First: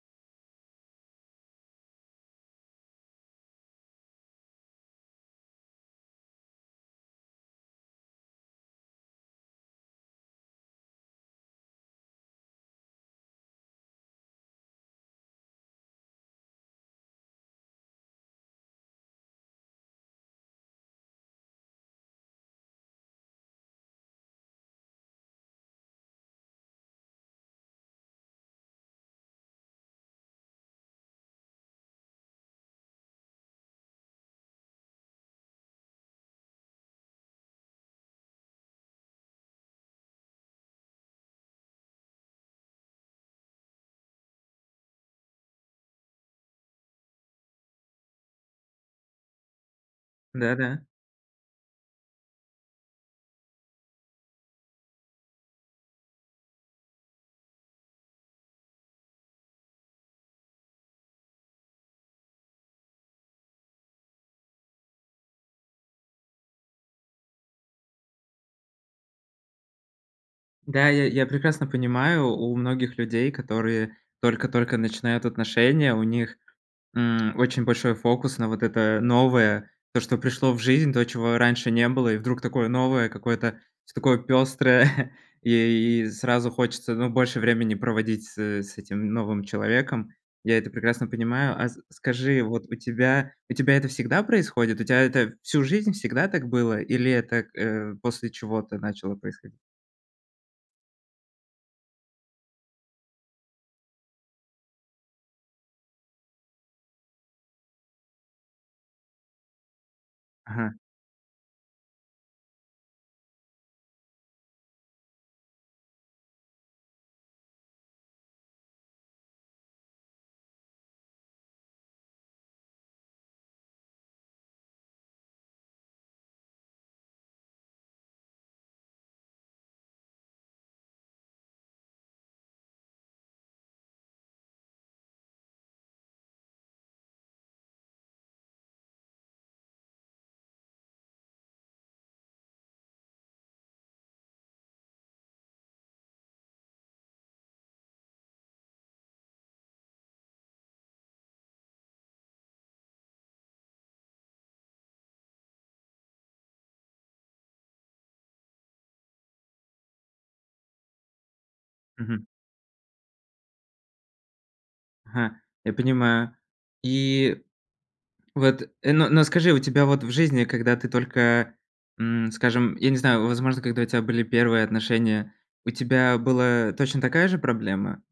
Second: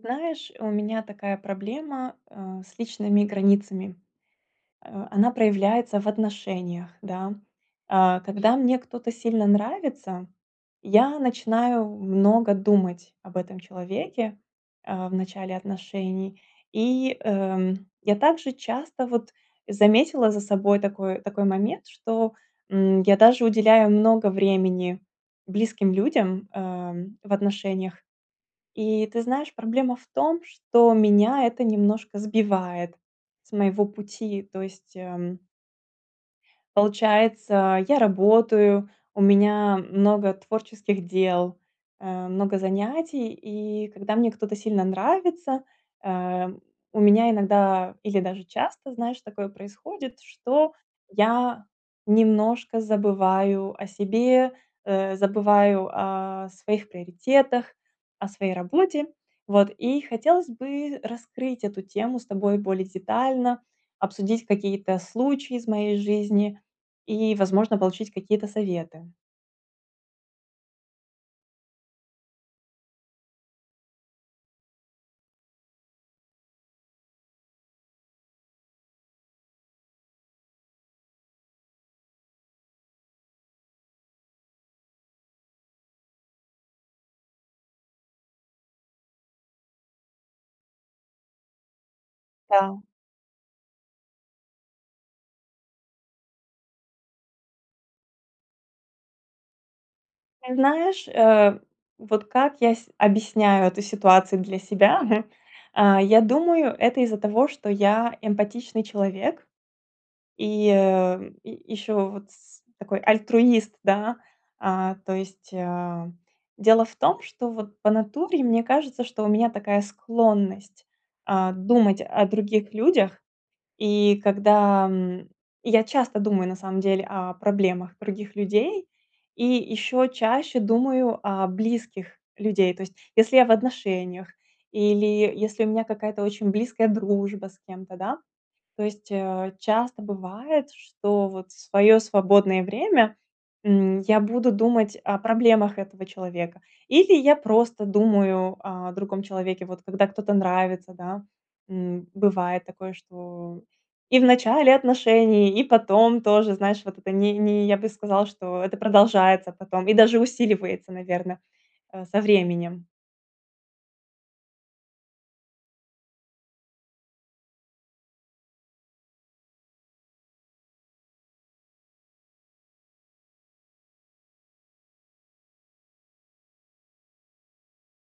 Знаешь, у меня такая проблема, э, с личными границами. Э, она проявляется в отношениях, да. Э, когда мне кто-то сильно нравится, я начинаю много думать об этом человеке, э, в начале отношений. И, эм, я также часто, вот, заметила за собой такой такой момент, что, м, я даже уделяю много времени близким людям, эм, в отношениях. И ты знаешь, проблема в том, что меня это немножко сбивает с моего пути. То есть, эм Получается, я работаю, у меня много творческих дел, э, много занятий. И когда мне кто-то сильно нравится, э, у меня иногда, или даже часто, знаешь, такое происходит, Да что да. я немножко забываю о себе, э, забываю о своих приоритетах, о своей работе. Вот и хотелось бы раскрыть эту тему с тобой более детально, обсудить какие-то случаи из моей жизни и, возможно, получить какие-то советы. Да, я я прекрасно понимаю, у многих людей, которые только-только начинают отношения, у них, м, очень большой фокус на вот это новое, то, что пришло в жизнь, то, чего раньше не было, и вдруг такое новое, какое-то, всё такое пёстрое. И сразу хочется, ну, больше времени проводить с с этим новым человеком. Я это прекрасно понимаю. А с скажи, вот, у Да. тебя у тебя это всегда происходит? У тебя это всю жизнь всегда так было или это, э, после чего-то начало происходить? Ты знаешь, э, вот, как я с объясняю эту ситуацию для себя. А, я думаю, это из-за того, что я эмпатичный человек. И, Ага. э, и ещё вот с такой альтруист, да. А, то есть, э, дело в том, что вот, по натуре, мне кажется, что у меня такая склонность, э, думать о других людях. И когда, м, я часто думаю на самом деле о проблемах других людей и ещё чаще думаю о близких людей. То есть, если я в отношениях или если у меня какая-то очень близкая дружба с кем-то, да. То есть, э, часто бывает, что вот в своё свободное время, м, я буду думать о проблемах этого человека, или я просто думаю о другом человеке, вот, когда кто-то нравится, да. М, бывает такое, что и в начале отношений, и потом тоже, знаешь, вот это не не я бы сказала, что это продолжается потом и даже усиливается, наверное, э, со Мгм. временем. Ага. Я понимаю. И вот, но но скажи, у тебя, вот, в жизни, когда ты только, м, скажем, я не знаю, возможно, когда у тебя были 1 отношения, у тебя была точно такая же проблема?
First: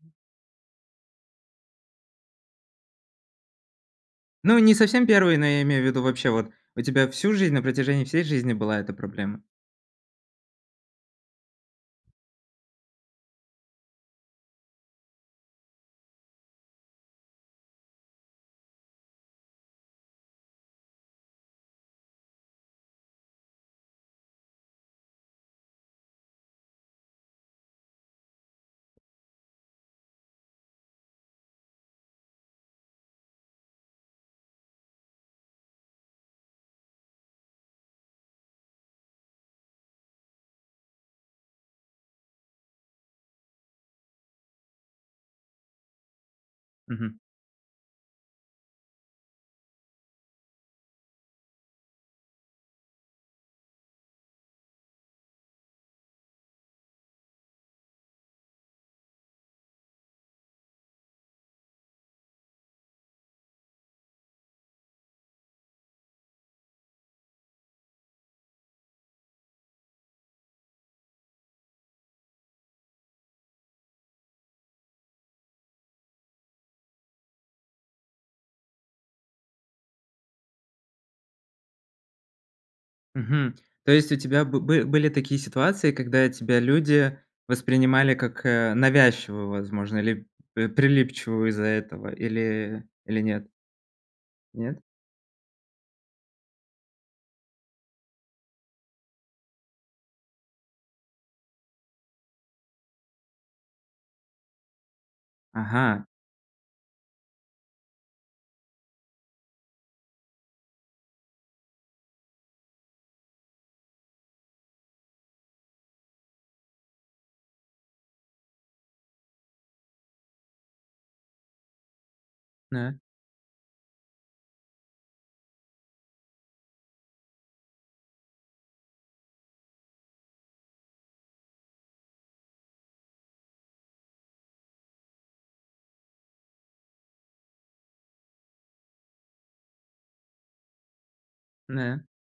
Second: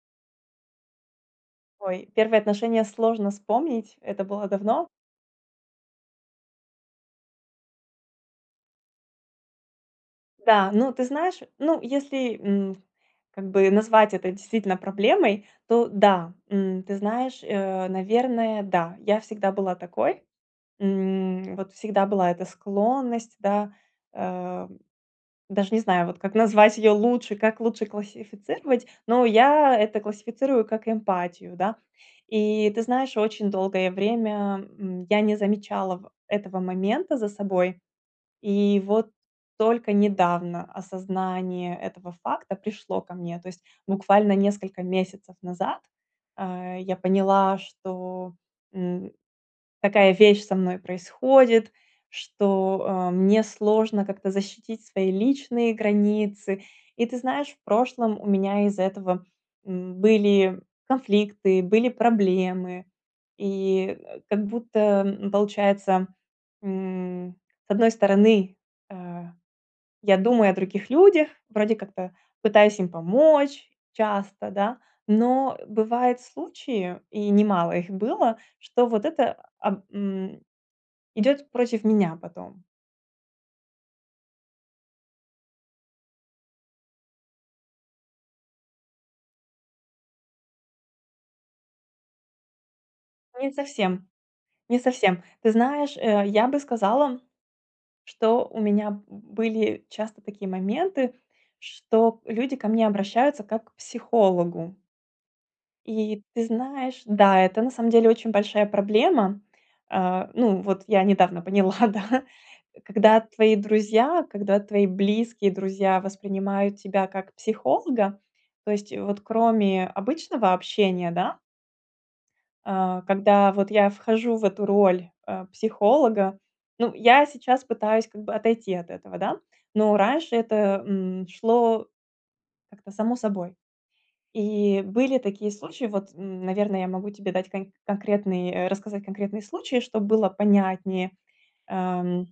Ой, 1 отношения сложно вспомнить. Это было Ну, не давно. совсем 1, но я имею в виду вообще, вот, у тебя всю жизнь, на протяжении всей жизни была эта проблема? Да, ну, ты знаешь, ну, если, м, как бы, назвать это действительно проблемой, то да. М, ты знаешь, э, наверное, да, я всегда была такой. М, вот, всегда была эта склонность, да, э, даже не знаю, вот, как назвать её лучше, как лучше классифицировать, но я это классифицирую как эмпатию, да. И, ты знаешь, очень долгое время, м, я не замечала этого момента за собой. И вот только недавно осознание этого факта пришло ко мне. То есть буквально несколько месяцев назад, э, я Мгм. поняла, что, м, такая вещь со мной происходит, что, а, мне сложно как-то защитить свои личные границы. И, ты знаешь, в прошлом у меня из-за этого, м, были конфликты, были проблемы. И, э, как будто, м, получается, м, с одной стороны, э, я думаю о других людях, вроде как-то пытаюсь им помочь часто, да, но бывают случаи, и немало их было, что вот это, а, м, идёт против меня потом. Мгм. То есть, у тебя бы бы были такие ситуации, когда тебя люди воспринимали как, э, навязчивую, возможно, или прилипчивую из-за этого, или или нет? Не совсем не Нет? совсем. Ты знаешь, э, я бы сказала, что у меня были часто такие моменты, что люди ко мне обращаются, как к психологу. Ага. И, ты знаешь, да, это на самом деле очень большая проблема. Э, ну, вот, я недавно поняла, да, когда твои друзья, когда твои близкие друзья воспринимают тебя как психолога. То есть, вот кроме обычного общения, да На. А, когда вот я вхожу в эту роль, э, психолога, ну, я сейчас пытаюсь как бы отойти от этого, да, но раньше это, м, шло как-то само собой, и были такие случаи. Вот, н наверное, я могу тебе дать кон конкретный, э, рассказать конкретный случай, чтоб было понятнее. Нэ. Ам.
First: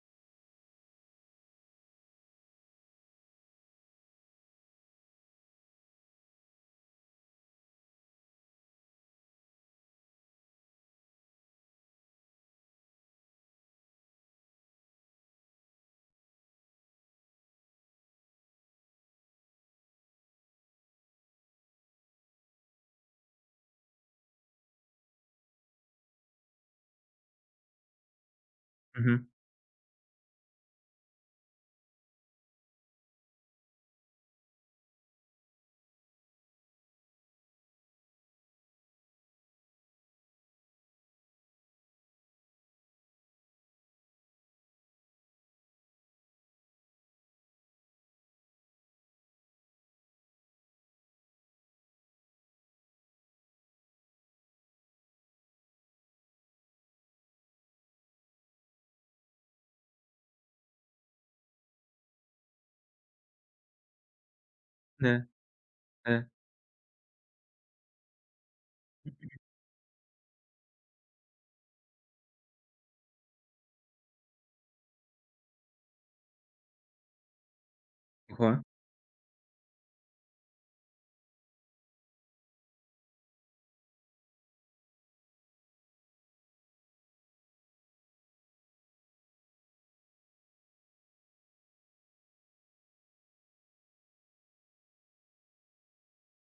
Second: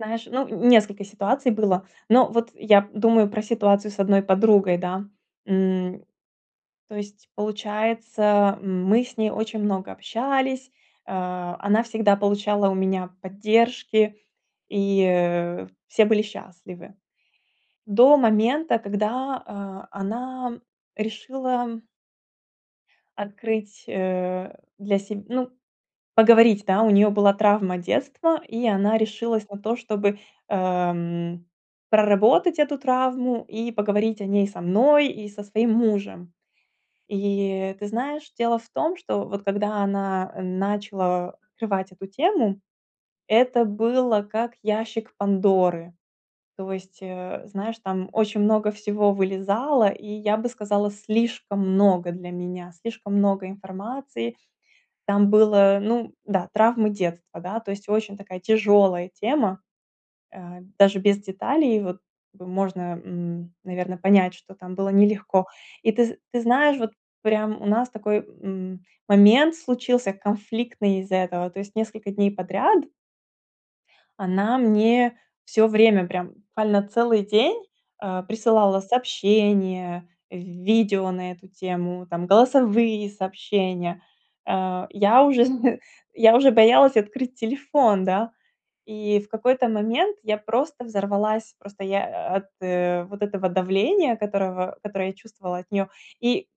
Знаешь, ну, несколько ситуаций было. Но вот я думаю про ситуацию с одной подругой, да. М. То есть получается, мы с ней очень много общались. Э, она всегда получала у меня поддержки, и, э, все были счастливы. До момента, когда, а, она решила открыть, э, для себ ну, поговорить, да. У неё была травма детства, и она Мгм. решилась на то, чтобы, эм, проработать эту травму и поговорить о ней со мной и со своим мужем. И ты знаешь, дело в том, что вот когда она, э, начала открывать эту тему, это было как ящик Пандоры. То есть, э, знаешь, там очень много всего вылезало, и я бы сказала, слишком много для меня, слишком много информации. Там было, ну да, травмы детства, да. То есть очень такая тяжелая тема, а, даже без деталей вот можно, м, наверно, понять, что там было Да, нелегко. И ты з да. ты знаешь, вот прям у нас такой, м, Мгм. момент случился конфликтный из-за этого. То есть несколько дней подряд она мне всё время, прям буквально целый день, э, Ого. присылала сообщения, в видео на эту тему, там голосовые сообщения. А, я уже зн я уже боялась открыть телефон, да, и в какой-то момент я просто взорвалась, просто я от, э, вот этого давления, которого которое я чувствовала от нее, и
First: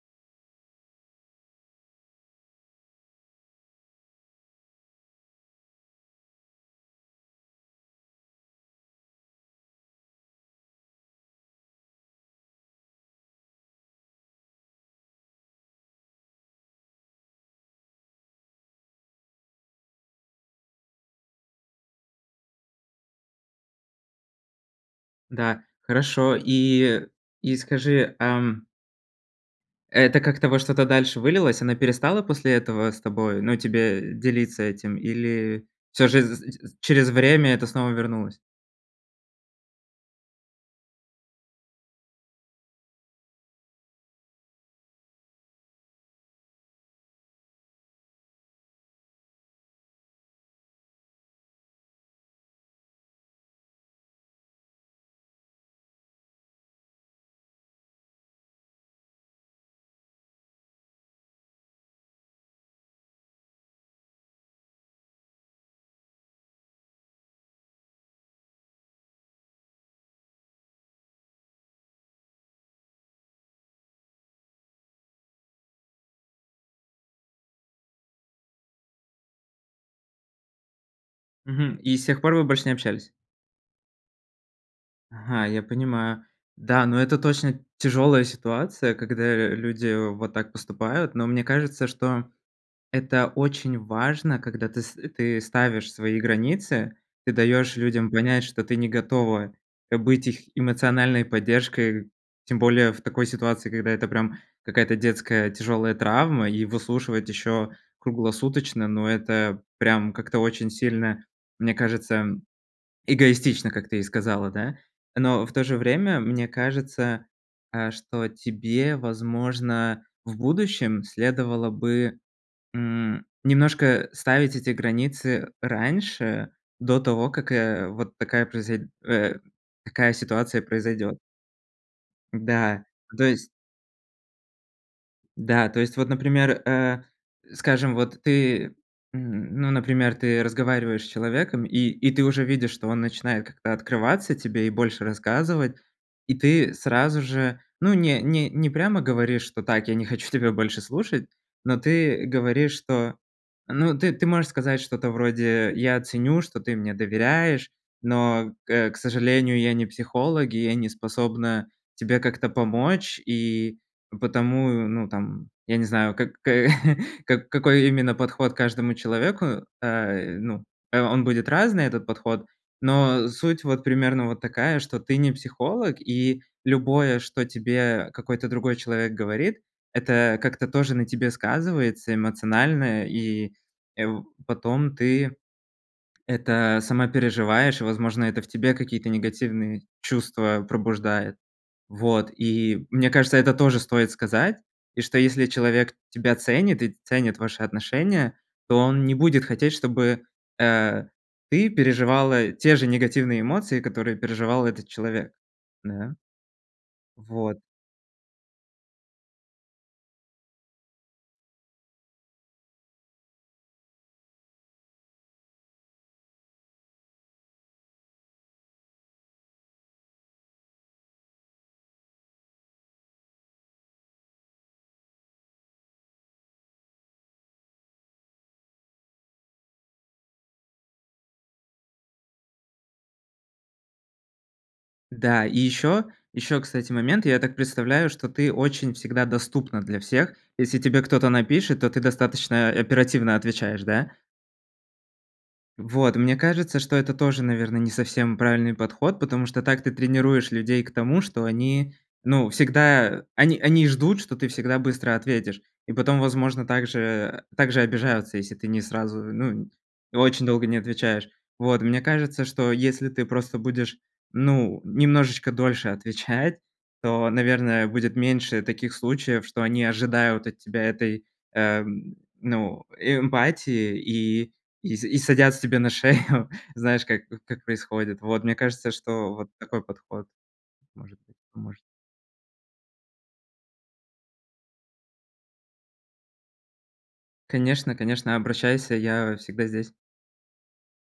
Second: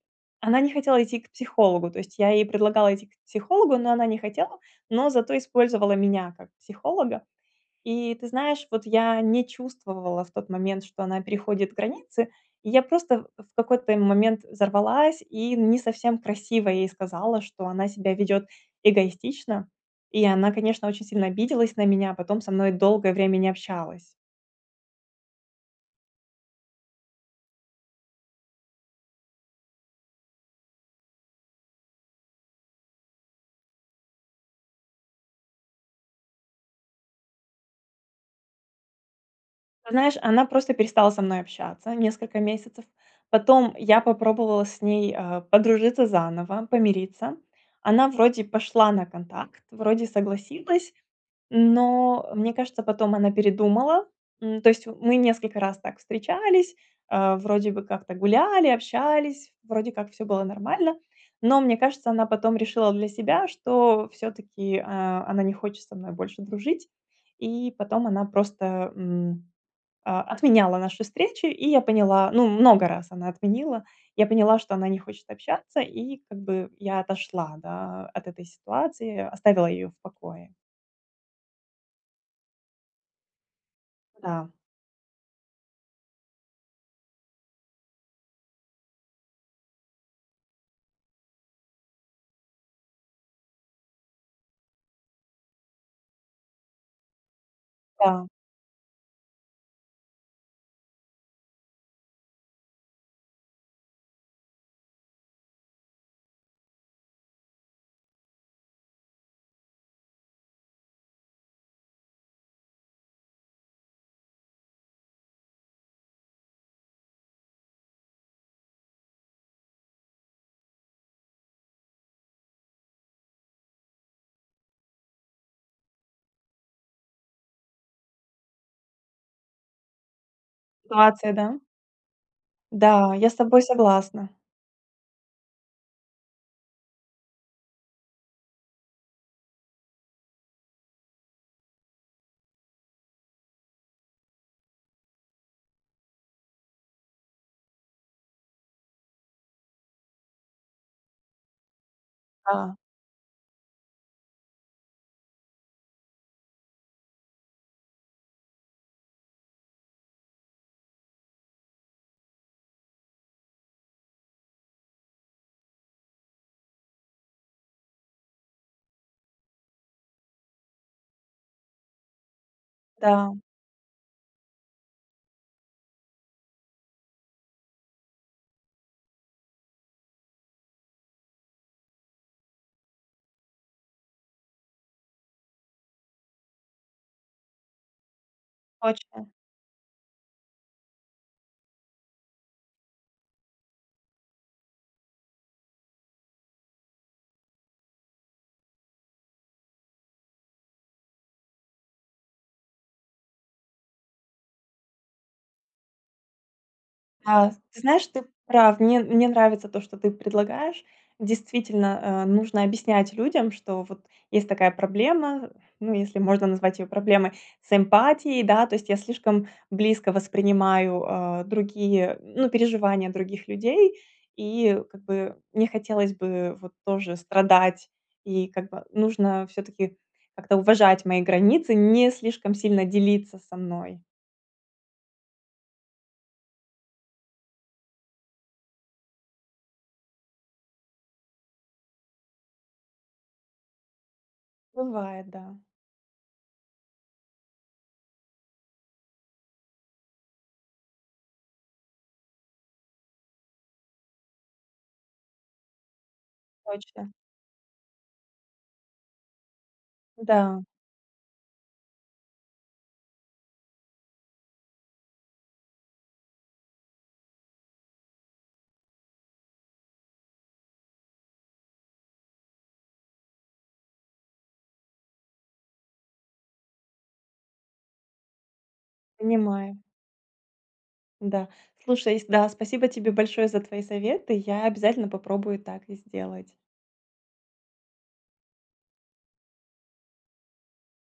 она не хотела идти к психологу. То есть я ей предлагала идти к психологу, но она не хотела, но зато использовала меня как психолога. И ты знаешь, вот я не чувствовала в тот момент, что она переходит границы. Я просто в в какой-то момент взорвалась и не совсем красиво ей сказала, что она себя ведет эгоистично. И она, конечно, очень сильно обиделась на меня, потом со мной долгое время не общалась. Да, хорошо. И и скажи, ам Это как-то во что-то дальше вылилось? Она перестала после этого с тобой ну, тебе делиться этим, или всё же з з з через время это снова вернулось? Знаешь, она просто перестала со мной общаться несколько месяцев. Потом я попробовала с ней, э, подружиться заново, помириться. Она вроде пошла на контакт, вроде согласилась, но, мне кажется, потом она передумала. М, то есть мы несколько раз так встречались, а, вроде бы как-то гуляли, общались, вроде как всё было нормально. Но, мне кажется, она потом решила для себя, что всё-таки, э, она не хочет со мной больше дружить. И потом она просто, м, о отменяла наши встречи, и я поняла, ну, много раз она отменила, я поняла, что она не хочет общаться, и как бы я отошла, да, от этой ситуации, оставила ее в покое. Мгм. И с тех пор вы больше не общались? Да. Ага, я понимаю. Да, но это точно тяжёлая ситуация, когда, э, люди вот так поступают. Но мне кажется, что это очень важно, когда ты ст ты ставишь свои границы. Ты даёшь людям Да. понять, что ты не готова, э, быть их эмоциональной поддержкой. Тем более в такой ситуации, когда это прям какая-то детская тяжёлая травма, и выслушивать ещё круглосуточно, ну, это прям как-то очень сильно, мне кажется, м, эгоистично, как ты и сказала, да. Но в то же время, мне кажется, а, что тебе, возможно, в будущем следовало бы, м, немножко ставить эти границы раньше, до того, как, э, вот такая произой э, такая ситуация произойдёт. Ситуация, да. Да, Да, то я с есть тобой согласна. Да, то есть вот, например, э, скажем, вот ты, м, ну, например, ты разговариваешь с человеком, и и ты уже видишь, что он начинает как-то открываться тебе и больше рассказывать, и ты сразу же, ну, не не не прямо говоришь, что: "Так, я не хочу тебя больше слушать", но ты говоришь, Да. что, ну, ты, ты можешь сказать что-то вроде: "Я ценю, что ты мне доверяешь, но, к э, к сожалению, я не психолог, и я не способна тебе как-то помочь", и потому, ну, там, я не знаю, как-то как какой именно подход к каждому человеку, э, ну, а, он будет разный, этот подход. Но Да. суть вот примерно вот такая, что ты не психолог, и любое, что тебе какой-то другой человек говорит, это как-то тоже на тебе сказывается эмоционально, и, э, в потом ты это сама переживаешь. Возможно, это в тебе какие-то Точно. негативные чувства пробуждает, вот. И мне кажется, это тоже стоит сказать. И что если человек тебя ценит и ценит ваши отношения, то он не будет хотеть, чтобы, э, ты переживала те же негативные эмоции, которые переживал этот человек. Да. Да. Вот. Ты знаешь, ты прав. Мне мне нравится то, что ты предлагаешь. Действительно, э, нужно объяснять людям, что вот есть такая проблема, ну, если можно назвать её проблемой с эмпатией. Да, то есть я слишком близко воспринимаю, а, другие, ну, переживания других людей и как бы не хотелось бы вот тоже страдать. И как бы нужно всё-таки как-то уважать мои границы, не слишком сильно делиться со мной. Да, и ещё ещё, кстати, момент. Я так представляю, что ты очень всегда доступна для всех. Если тебе кто-то напишет, то ты достаточно оперативно отвечаешь, да? Бывает, да. Вот, мне кажется, что это тоже, наверно, не совсем правильный подход, потому что так ты тренируешь людей к тому, что они, ну, всегда они они ждут, что ты всегда быстро ответишь. И потом, возможно, так же Точно. э, так же обижаются, если ты не сразу, ну, очень Да. долго не отвечаешь. Вот. Мне кажется, что если ты просто будешь, ну, немножечко дольше отвечать, то, наверное, будет меньше таких случаев, что они ожидают от тебя этой, эм, ну, эмпатии и и с и садятся тебе на шею. Знаешь, как как происходит? Вот, мне кажется, что вот Понимаю. такой подход, может быть, Да. поможет. Слушай, с да, спасибо тебе большое за твои советы. Я обязательно попробую так и сделать. Конечно конечно, обращайся, я всегда здесь.